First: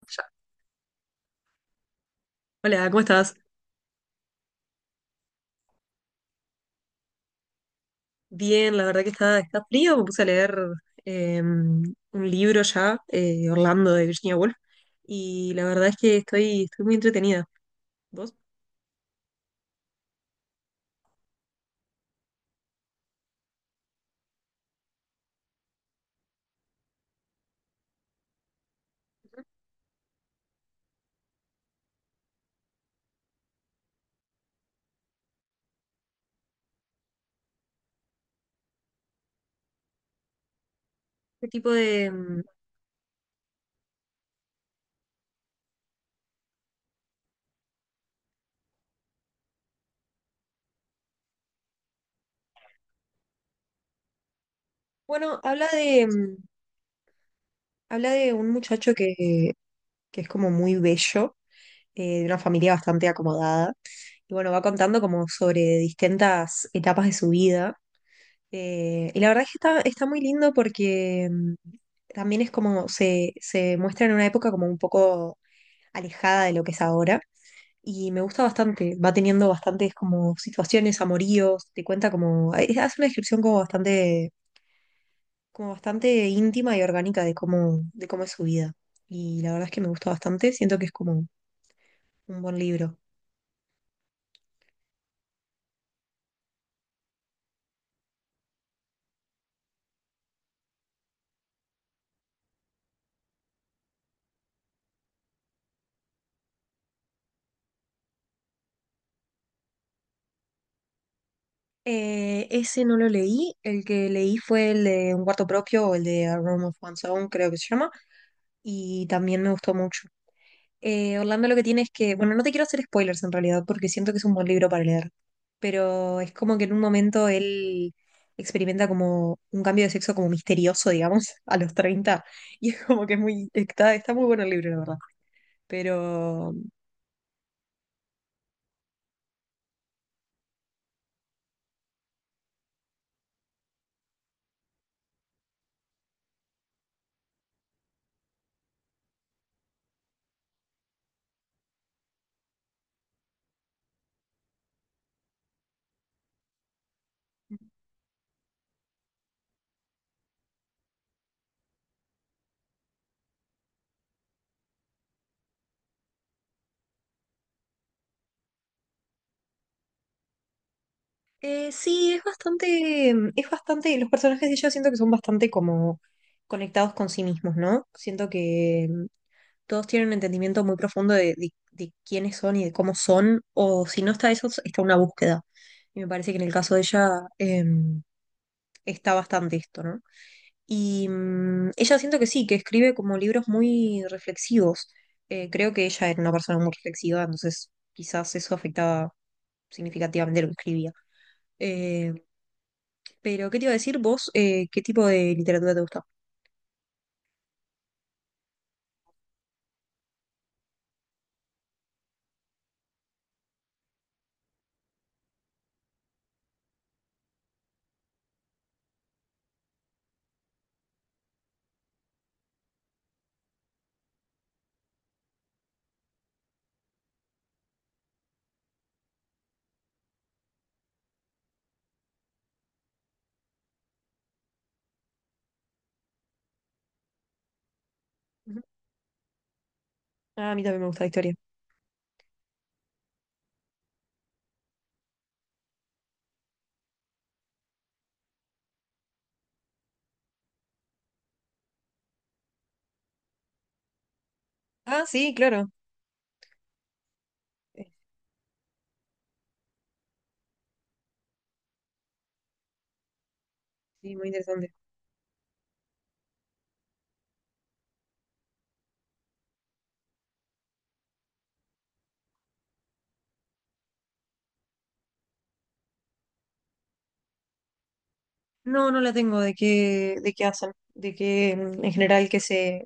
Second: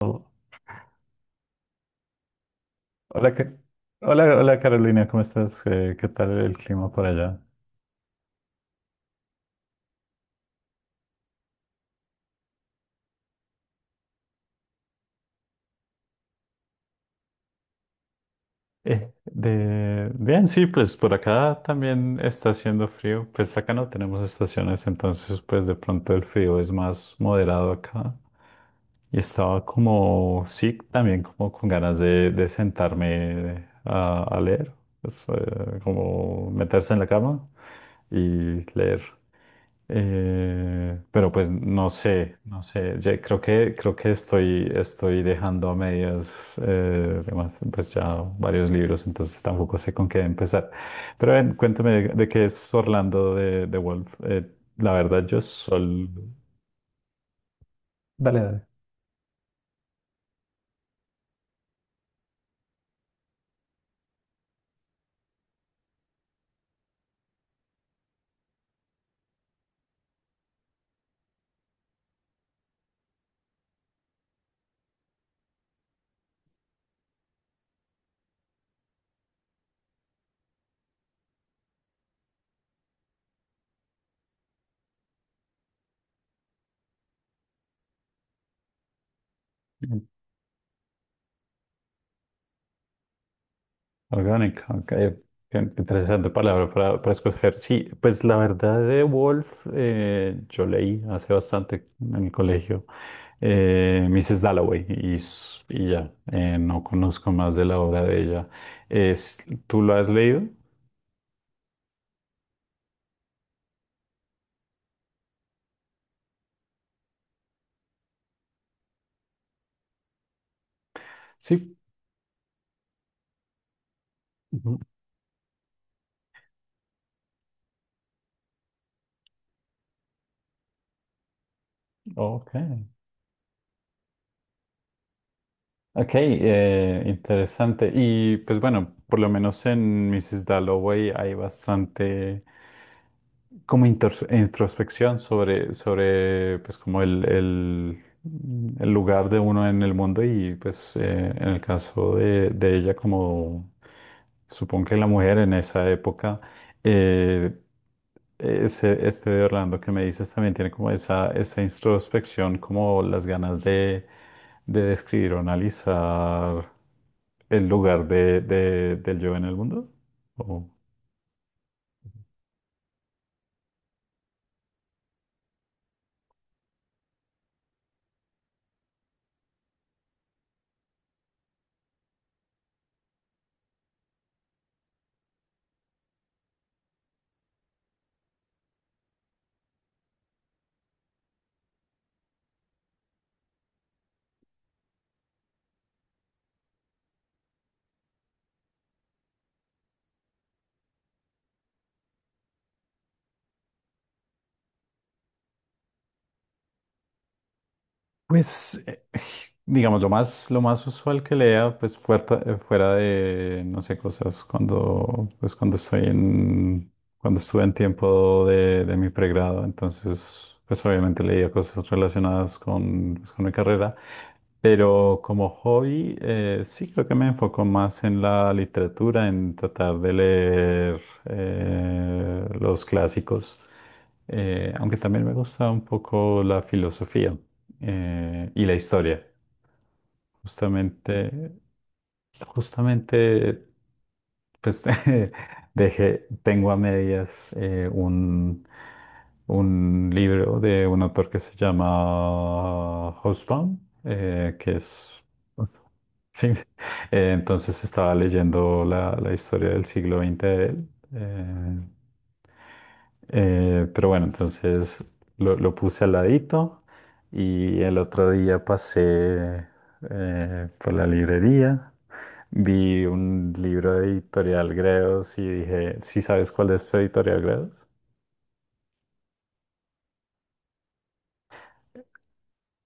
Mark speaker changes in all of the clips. Speaker 1: Oh,
Speaker 2: Ya. Hola, ¿cómo estás?
Speaker 1: hola, hola, Carolina, ¿cómo estás? ¿Qué tal el clima por allá?
Speaker 2: Bien, la verdad que está frío. Me puse a leer un libro ya, Orlando de Virginia Woolf, y la verdad es que estoy muy entretenida. ¿Vos?
Speaker 1: Bien, sí, pues por acá también está haciendo frío. Pues acá no tenemos estaciones, entonces pues de pronto el frío es más moderado acá. Y estaba como, sí, también como con ganas de sentarme a leer, pues, como meterse en la cama y leer. Pero
Speaker 2: ¿Qué
Speaker 1: pues
Speaker 2: tipo
Speaker 1: no
Speaker 2: de...?
Speaker 1: sé, no sé. Ya creo creo que estoy, estoy dejando a medias además, pues ya varios libros, entonces tampoco sé con qué empezar. Pero ven, cuéntame de qué es Orlando de Wolf. La verdad,
Speaker 2: Bueno,
Speaker 1: yo
Speaker 2: habla de,
Speaker 1: solo
Speaker 2: mm, habla de un
Speaker 1: dale,
Speaker 2: muchacho que es como muy bello, de una familia bastante acomodada, y bueno, va contando como sobre distintas etapas de su vida. Y la verdad es que está muy lindo porque también es como se muestra en una época como un poco alejada de lo que es ahora. Y me gusta bastante, va teniendo bastantes como situaciones, amoríos, te cuenta como, hace una descripción como bastante íntima y orgánica de cómo es su vida. Y la verdad es que me
Speaker 1: dale.
Speaker 2: gusta bastante, siento que es como un buen libro.
Speaker 1: Orgánica, ok. Qué interesante palabra para escoger. Sí, pues la verdad de Wolf, yo leí hace bastante en el colegio Mrs. Dalloway y ya, no conozco más de la obra de ella. Es, ¿tú lo has leído?
Speaker 2: Ese no lo leí, el que leí fue el de Un cuarto propio, o el de A Room of One's Own, creo que se llama, y también me gustó mucho. Orlando lo que
Speaker 1: Sí.
Speaker 2: tiene es que, bueno, no te quiero hacer spoilers en realidad, porque siento que es un buen libro
Speaker 1: Ujú.
Speaker 2: para leer, pero es como que en un momento él experimenta como un cambio de sexo como misterioso, digamos, a los 30,
Speaker 1: Ok.
Speaker 2: y es como que está muy bueno el libro, la verdad.
Speaker 1: Ok,
Speaker 2: Pero
Speaker 1: interesante. Y pues bueno, por lo menos en Mrs. Dalloway hay bastante como introspección sobre, sobre pues como el lugar de uno en el mundo y pues en el caso de ella como supongo que la mujer en esa época. Eh, este de Orlando que me dices también tiene como esa introspección, como las ganas de describir o analizar el lugar del yo en el mundo. ¿O?
Speaker 2: sí, es bastante, los personajes de ella siento que son bastante como conectados con sí mismos, ¿no? Siento que todos tienen un entendimiento muy profundo de, de quiénes son y de cómo son, o si no está eso, está una búsqueda. Y me parece que en el caso de ella em, está bastante esto, ¿no? Y ella siento que sí, que escribe como libros muy reflexivos. Creo que ella era una persona muy reflexiva, entonces quizás eso afectaba significativamente lo que escribía. Eh, pero, ¿qué te iba a decir vos? ¿Qué tipo de literatura te gusta?
Speaker 1: Pues, digamos, lo más usual que lea, pues fuera, de, no sé, cosas cuando, pues cuando estoy en, cuando estuve en tiempo de mi pregrado, entonces, pues obviamente leía cosas relacionadas con, pues, con mi carrera, pero como hobby, sí creo que me enfoco más en la literatura, en tratar de leer los clásicos, aunque también me gusta un poco la filosofía
Speaker 2: Ujú.
Speaker 1: y la historia.
Speaker 2: Ah, a mí también me gusta la historia.
Speaker 1: Justamente, justamente, pues dejé, tengo a medias un libro de un autor que se llama Housebound, que
Speaker 2: Ah,
Speaker 1: es...
Speaker 2: sí, claro.
Speaker 1: pues, sí, entonces
Speaker 2: Eh,
Speaker 1: estaba leyendo la historia del siglo XX de él. eh, pero
Speaker 2: Sí, muy
Speaker 1: bueno,
Speaker 2: interesante.
Speaker 1: entonces lo puse al ladito y el otro día pasé por la librería, vi un libro de Editorial Gredos y dije, ¿sí sabes cuál es Editorial Gredos?
Speaker 2: No, no la tengo de qué hacen, de qué en general qué se,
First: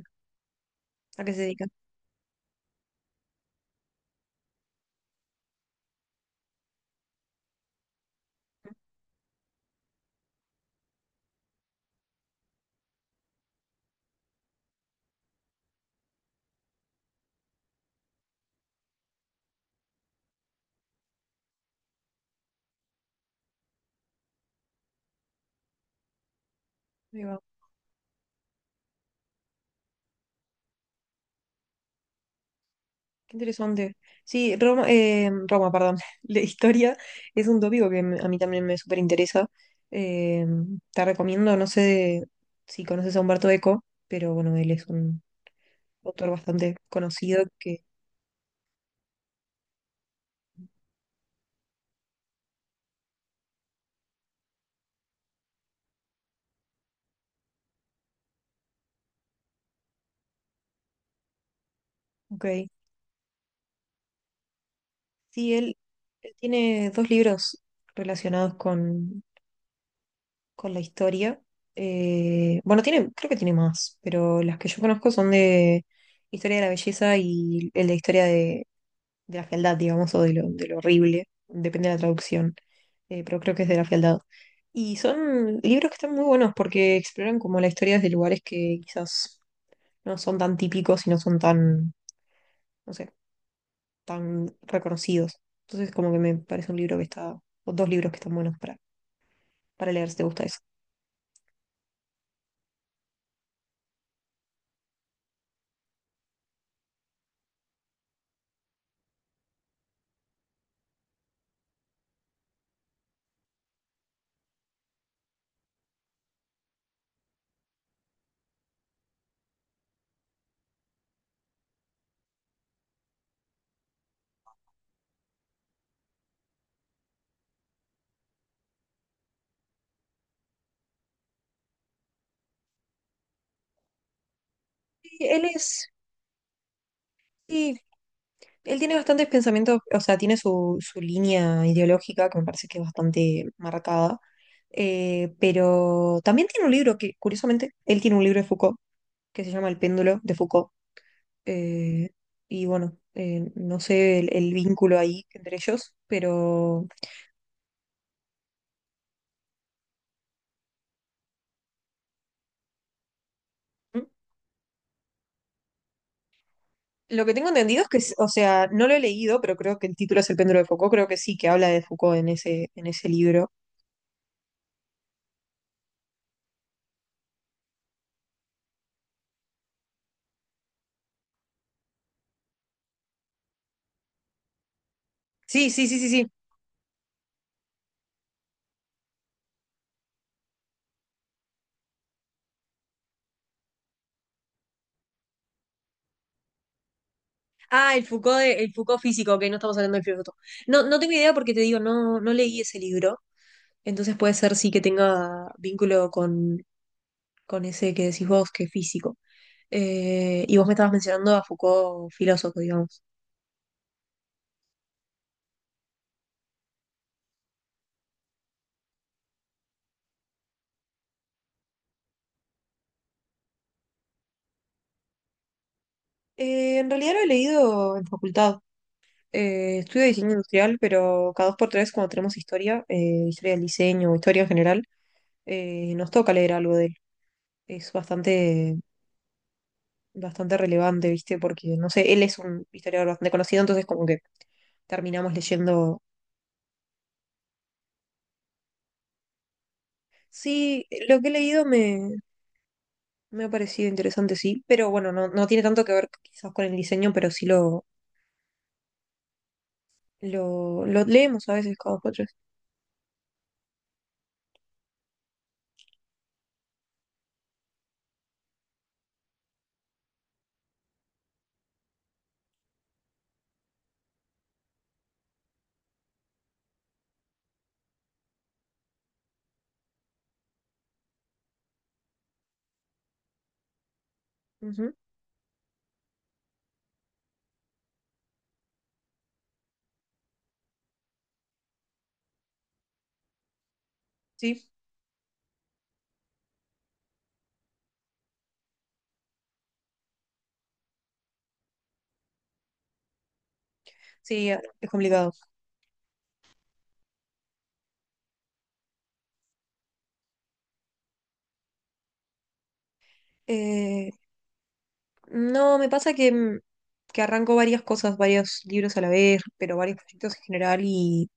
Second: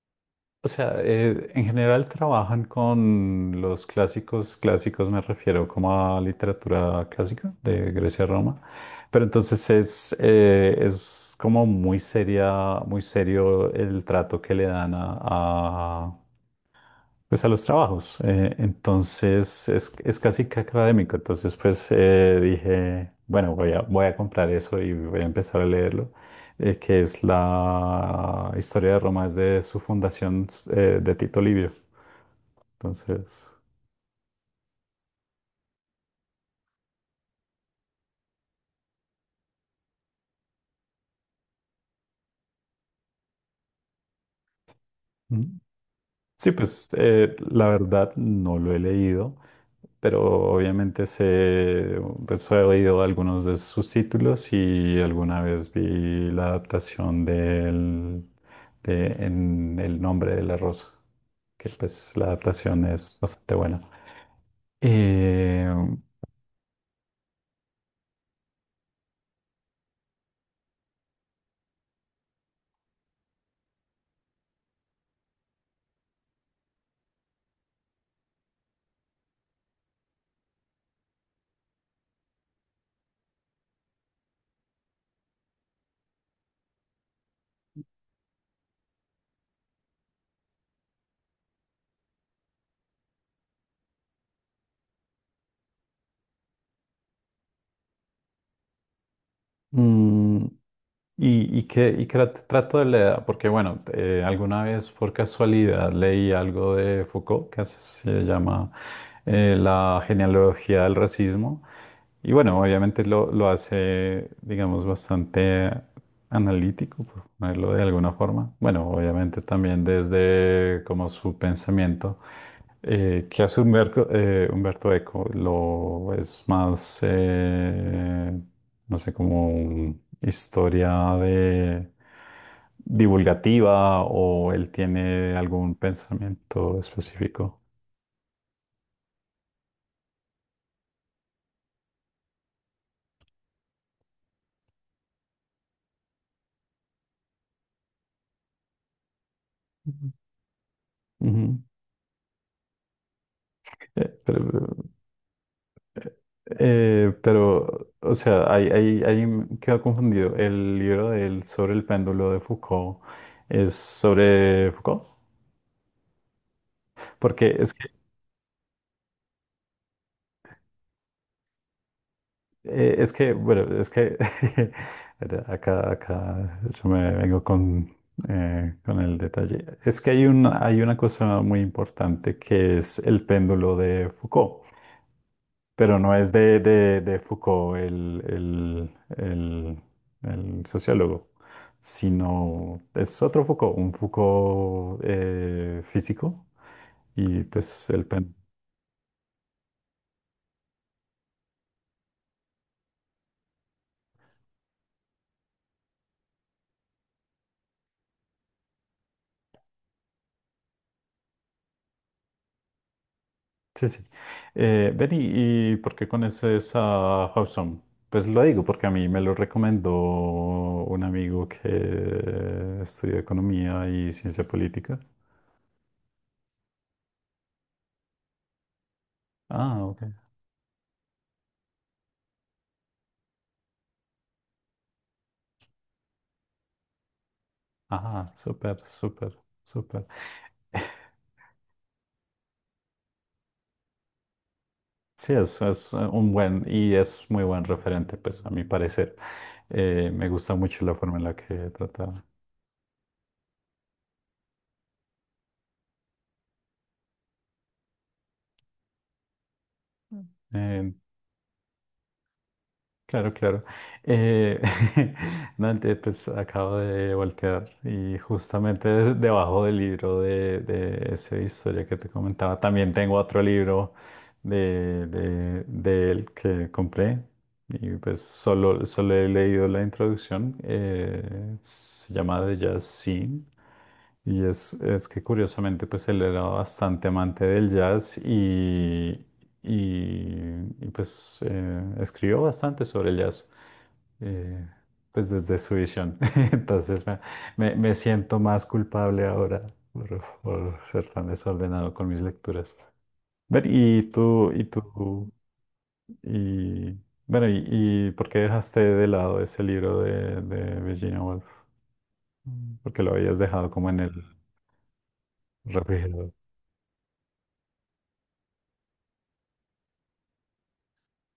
Speaker 1: O sea,
Speaker 2: a qué se
Speaker 1: en
Speaker 2: dedican.
Speaker 1: general trabajan con los clásicos, clásicos me refiero como a literatura clásica de Grecia a Roma, pero entonces es como muy seria, muy serio el trato que le dan a, pues a los trabajos. Entonces es casi que académico. Entonces pues dije, bueno, voy a, voy a comprar eso y voy a empezar a leerlo, que es
Speaker 2: Ahí va.
Speaker 1: la historia de Roma desde su fundación de Tito Livio.
Speaker 2: Qué
Speaker 1: Entonces...
Speaker 2: interesante. Sí, Roma, Roma, perdón. La historia es un tópico que a mí también me súper interesa. Eh, te recomiendo, no sé si conoces a Humberto Eco, pero bueno, él es un
Speaker 1: ujú.
Speaker 2: autor
Speaker 1: Sí,
Speaker 2: bastante
Speaker 1: pues
Speaker 2: conocido
Speaker 1: la
Speaker 2: que.
Speaker 1: verdad no lo he leído, pero obviamente sé, pues he oído algunos de sus títulos y alguna vez vi la adaptación del, de En el nombre de la rosa, que pues la
Speaker 2: Ok.
Speaker 1: adaptación es bastante buena.
Speaker 2: Sí,
Speaker 1: Eh,
Speaker 2: él tiene dos libros relacionados con, la historia. Bueno, tiene, creo que tiene más, pero las que yo conozco son de historia de la belleza y el de historia de la fealdad, digamos, o de lo horrible, depende de la traducción, pero creo que es de la fealdad. Y son libros que están muy buenos porque exploran como la historia desde lugares que quizás no son tan típicos y no son tan, no sé, tan reconocidos. Entonces como que me parece un libro que está, o dos libros que están buenos para leer si te gusta
Speaker 1: mm,
Speaker 2: eso.
Speaker 1: Y que trato de leer, porque bueno, alguna vez por casualidad leí algo de Foucault, que así se llama La genealogía del racismo. Y bueno, obviamente lo hace, digamos, bastante analítico, por ponerlo de alguna forma. Bueno, obviamente también desde como su pensamiento, que hace Humberto, Humberto Eco, lo es más, no sé, como historia de divulgativa o él
Speaker 2: Y
Speaker 1: tiene
Speaker 2: él
Speaker 1: algún
Speaker 2: es...
Speaker 1: pensamiento específico.
Speaker 2: Sí, él tiene bastantes pensamientos, o sea, tiene su, su línea ideológica que me parece que es bastante marcada, pero también tiene un libro que, curiosamente, él tiene un libro de Foucault que se llama El
Speaker 1: Ujú.
Speaker 2: péndulo de Foucault.
Speaker 1: Ujú.
Speaker 2: eh, y bueno, no
Speaker 1: Eh,
Speaker 2: sé el
Speaker 1: pero,
Speaker 2: vínculo ahí entre ellos,
Speaker 1: eh,
Speaker 2: pero
Speaker 1: pero, o sea, ahí me quedo confundido. El libro de él sobre el péndulo de Foucault es
Speaker 2: mm,
Speaker 1: sobre Foucault,
Speaker 2: lo que tengo
Speaker 1: porque
Speaker 2: entendido es que, o sea, no lo he leído, pero creo que el título es El péndulo de Foucault, creo que sí, que habla de Foucault en ese, en ese
Speaker 1: Es que,
Speaker 2: libro.
Speaker 1: bueno, es que acá, acá yo me vengo con el detalle. Es que hay una cosa muy importante que es el péndulo de Foucault,
Speaker 2: Sí, sí, sí,
Speaker 1: pero
Speaker 2: sí,
Speaker 1: no
Speaker 2: sí.
Speaker 1: es de Foucault el el sociólogo, sino es otro Foucault, un Foucault físico. Y pues
Speaker 2: Ah, el
Speaker 1: el péndulo.
Speaker 2: Foucault, el Foucault físico, que no estamos hablando del filósofo. No, no tengo idea porque te digo, no, no leí ese libro, entonces puede ser sí que tenga vínculo con ese que decís vos, que es físico. Y vos me estabas mencionando a Foucault filósofo, digamos.
Speaker 1: Sí, sí. Ven, y por qué conoces a Hobson? Pues lo digo porque a mí me lo recomendó un amigo que estudia economía y ciencia política.
Speaker 2: En realidad lo he leído en facultad.
Speaker 1: Ah,
Speaker 2: Eh,
Speaker 1: ok.
Speaker 2: estudio diseño industrial, pero cada dos por tres cuando tenemos historia, historia del diseño, historia en general, nos toca leer algo de él. Es
Speaker 1: Ajá,
Speaker 2: bastante
Speaker 1: súper, súper, súper.
Speaker 2: bastante relevante, ¿viste? Porque, no sé, él es un historiador bastante conocido, entonces como que terminamos
Speaker 1: Sí, es
Speaker 2: leyendo.
Speaker 1: un buen y es muy buen referente, pues a mi parecer. Me gusta mucho
Speaker 2: Sí,
Speaker 1: la forma
Speaker 2: lo
Speaker 1: en
Speaker 2: que he
Speaker 1: la
Speaker 2: leído
Speaker 1: que
Speaker 2: me,
Speaker 1: trata.
Speaker 2: me ha parecido interesante, sí, pero bueno, no, no tiene tanto que ver quizás con el diseño, pero sí lo,
Speaker 1: Mm.
Speaker 2: lo,
Speaker 1: eh,
Speaker 2: lo leemos a veces cada cuatro.
Speaker 1: Claro, claro. Eh, Dante, pues acabo de voltear y justamente debajo del libro de esa historia que te comentaba, también tengo otro libro de él que compré y pues solo, solo he leído la introducción. Se llama The Jazz Scene y
Speaker 2: Ujú.
Speaker 1: es que curiosamente pues él era bastante amante del jazz pues escribió bastante sobre el jazz
Speaker 2: Sí,
Speaker 1: eh, pues desde su visión. Entonces me, Me siento más culpable ahora por ser tan desordenado con mis lecturas. Ver,
Speaker 2: sí,
Speaker 1: y
Speaker 2: es
Speaker 1: tú,
Speaker 2: complicado.
Speaker 1: y bueno, y ¿por qué dejaste de lado ese libro de Virginia Woolf? Mm. ¿Por qué lo habías dejado como en
Speaker 2: Eh,
Speaker 1: el
Speaker 2: no, me pasa que,
Speaker 1: refrigerador?
Speaker 2: mm, que arranco varias cosas, varios libros a la vez, pero varios proyectos en general, y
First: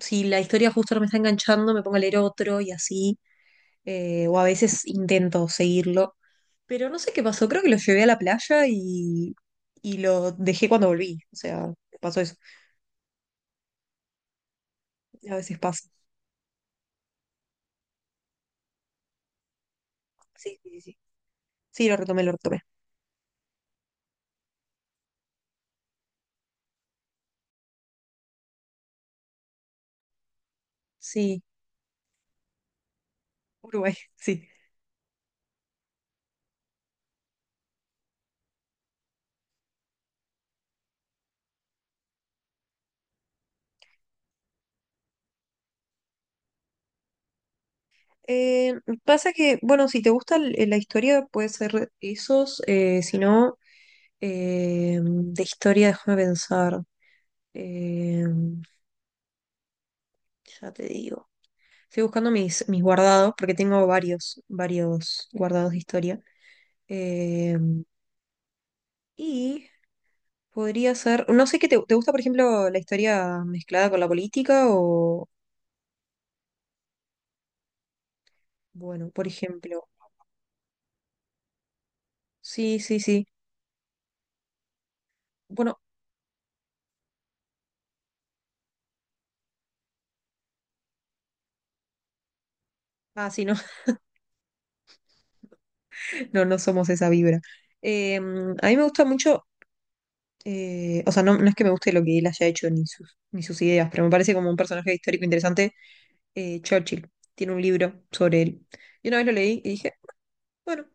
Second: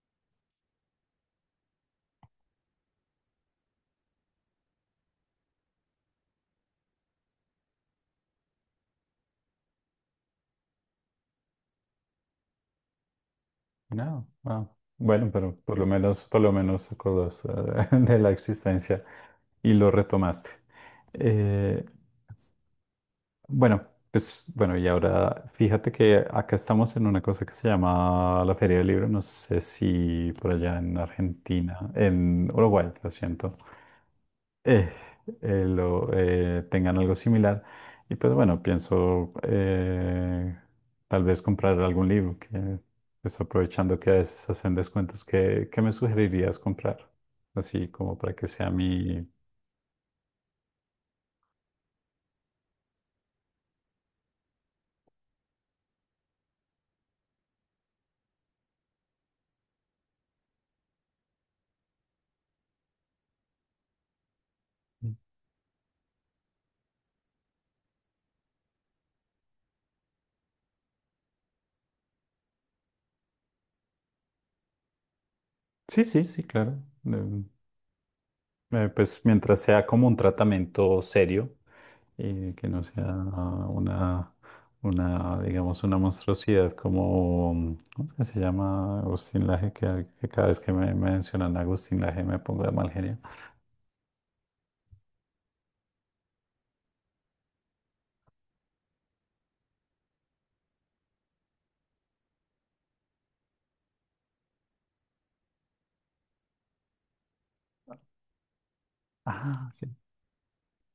Speaker 2: si la historia justo no me está enganchando, me pongo a leer otro y así, o a veces intento seguirlo. Pero no sé qué pasó, creo que lo llevé a la playa y lo dejé cuando volví. O sea, pasó eso.
Speaker 1: No, ah, bueno,
Speaker 2: A
Speaker 1: pero
Speaker 2: veces pasa.
Speaker 1: por lo menos acordaste de la existencia y lo retomaste.
Speaker 2: Sí, sí, sí. Sí,
Speaker 1: Eh,
Speaker 2: sí, lo retomé, lo retomé.
Speaker 1: bueno, pues bueno, y ahora fíjate que acá estamos en una cosa que se llama la Feria del Libro. No sé si por allá en
Speaker 2: Sí,
Speaker 1: Argentina, en Uruguay, lo siento
Speaker 2: Uruguay, sí.
Speaker 1: eh, tengan algo similar. Y pues bueno, pienso tal vez comprar algún libro, que pues aprovechando que a veces hacen descuentos, ¿qué, qué me sugerirías comprar? Así como para que sea
Speaker 2: Eh,
Speaker 1: mi...
Speaker 2: pasa que, bueno, si te gusta la historia, puede ser esos. Si no, de historia, déjame pensar. Eh, ya te digo. Estoy buscando mis guardados, porque tengo varios guardados de historia. Eh, y podría ser, no sé qué te gusta, por ejemplo, la historia mezclada con la política o,
Speaker 1: Sí, sí, sí, claro. Em,
Speaker 2: bueno,
Speaker 1: pues
Speaker 2: por
Speaker 1: mientras sea
Speaker 2: ejemplo,
Speaker 1: como un tratamiento serio, que
Speaker 2: sí,
Speaker 1: no
Speaker 2: sí,
Speaker 1: sea
Speaker 2: sí.
Speaker 1: una, una,
Speaker 2: Bueno,
Speaker 1: digamos, una monstruosidad como, ¿cómo es que se llama? Agustín Laje, que cada vez que me mencionan a Agustín Laje me pongo de mal genio.
Speaker 2: ah, sí, no, no, no somos esa vibra. A mí me gusta mucho, o sea, no, no es que me guste lo que él haya hecho ni sus ideas, pero me parece como un personaje histórico interesante. Churchill tiene un libro sobre él. Yo una vez lo leí y
Speaker 1: Ah, sí.
Speaker 2: dije, bueno,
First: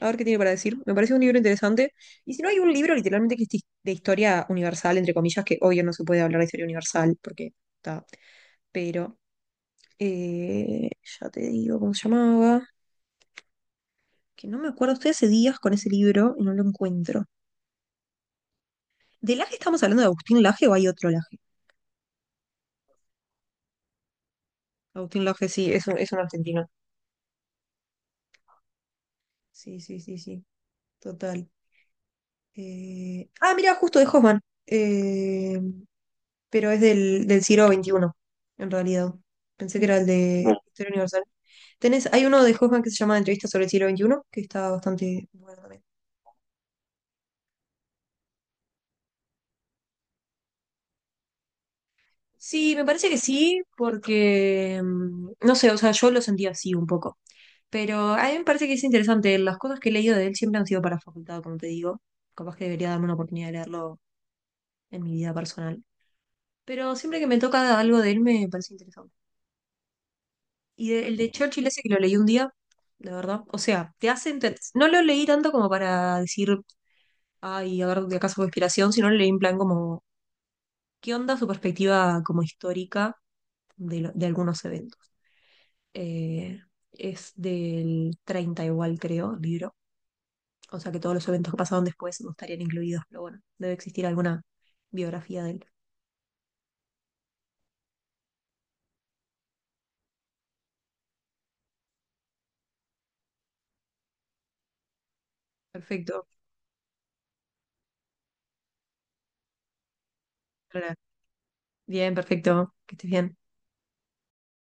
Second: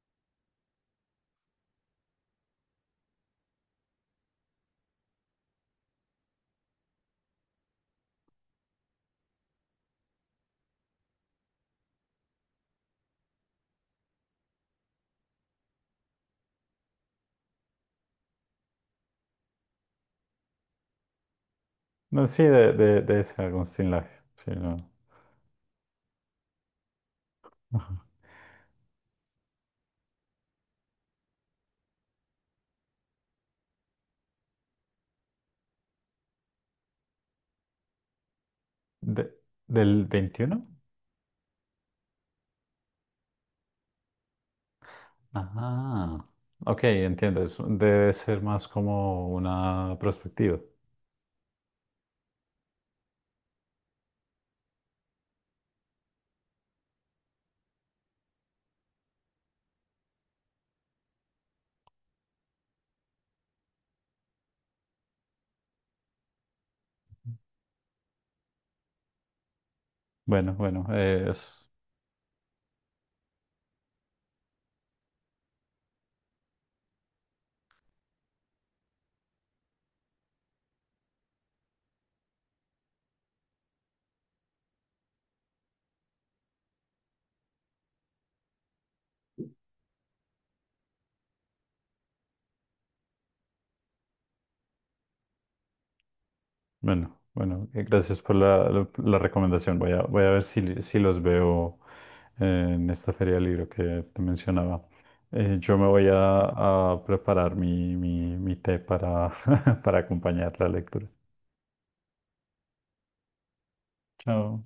Speaker 2: a ver qué tiene para decir. Me parece un libro interesante. Y si no, hay un libro literalmente que es de historia universal, entre comillas, que hoy no se puede hablar de historia universal porque está. Pero eh, ya te digo cómo se llamaba. Que no me acuerdo. Estoy hace días con ese libro y no lo encuentro. ¿De Laje estamos hablando de Agustín Laje o hay otro Laje?
Speaker 1: No, sí, de ese Agustín Laje, sí, no.
Speaker 2: Agustín Laje, sí, es un argentino. Sí, sí, sí, sí. Total. Ah, mira, justo de Hoffman. Eh, pero es del siglo XXI en realidad.
Speaker 1: De-
Speaker 2: Pensé que era
Speaker 1: ¿del
Speaker 2: el de No.
Speaker 1: veintiuno
Speaker 2: Historia Universal. Tenés, hay uno de Hoffman que se llama Entrevista sobre el siglo XXI, que está bastante bueno también.
Speaker 1: Ah, ok, entiendo, debe ser más como una perspectiva.
Speaker 2: Sí, me parece que sí, porque no sé, o sea, yo lo sentí así un poco. Pero a mí me parece que es interesante. Las cosas que he leído de él siempre han sido para facultad, como te digo. Capaz que debería darme una oportunidad de leerlo en mi vida personal. Pero siempre que me toca algo de él me parece interesante.
Speaker 1: Bueno, bueno,
Speaker 2: Y el de Churchill
Speaker 1: es...
Speaker 2: ese que lo leí un día, la verdad. O sea, no lo leí tanto como para decir, ay, a ver de acá su inspiración, sino lo leí en plan como, ¿qué onda su perspectiva como histórica de algunos eventos? Eh, es del 30 igual, creo, el libro. O sea que todos los eventos que pasaron después no estarían incluidos, pero bueno, debe existir alguna biografía de él.
Speaker 1: Bueno, bueno, gracias por la recomendación. Voy a, voy a ver si, si los veo eh, en esta feria del libro que te mencionaba. Yo me voy
Speaker 2: Perfecto.
Speaker 1: a preparar mi, mi té para, para acompañar la
Speaker 2: Lola.
Speaker 1: lectura.
Speaker 2: Bien, perfecto. Que estés bien.
Speaker 1: Chao.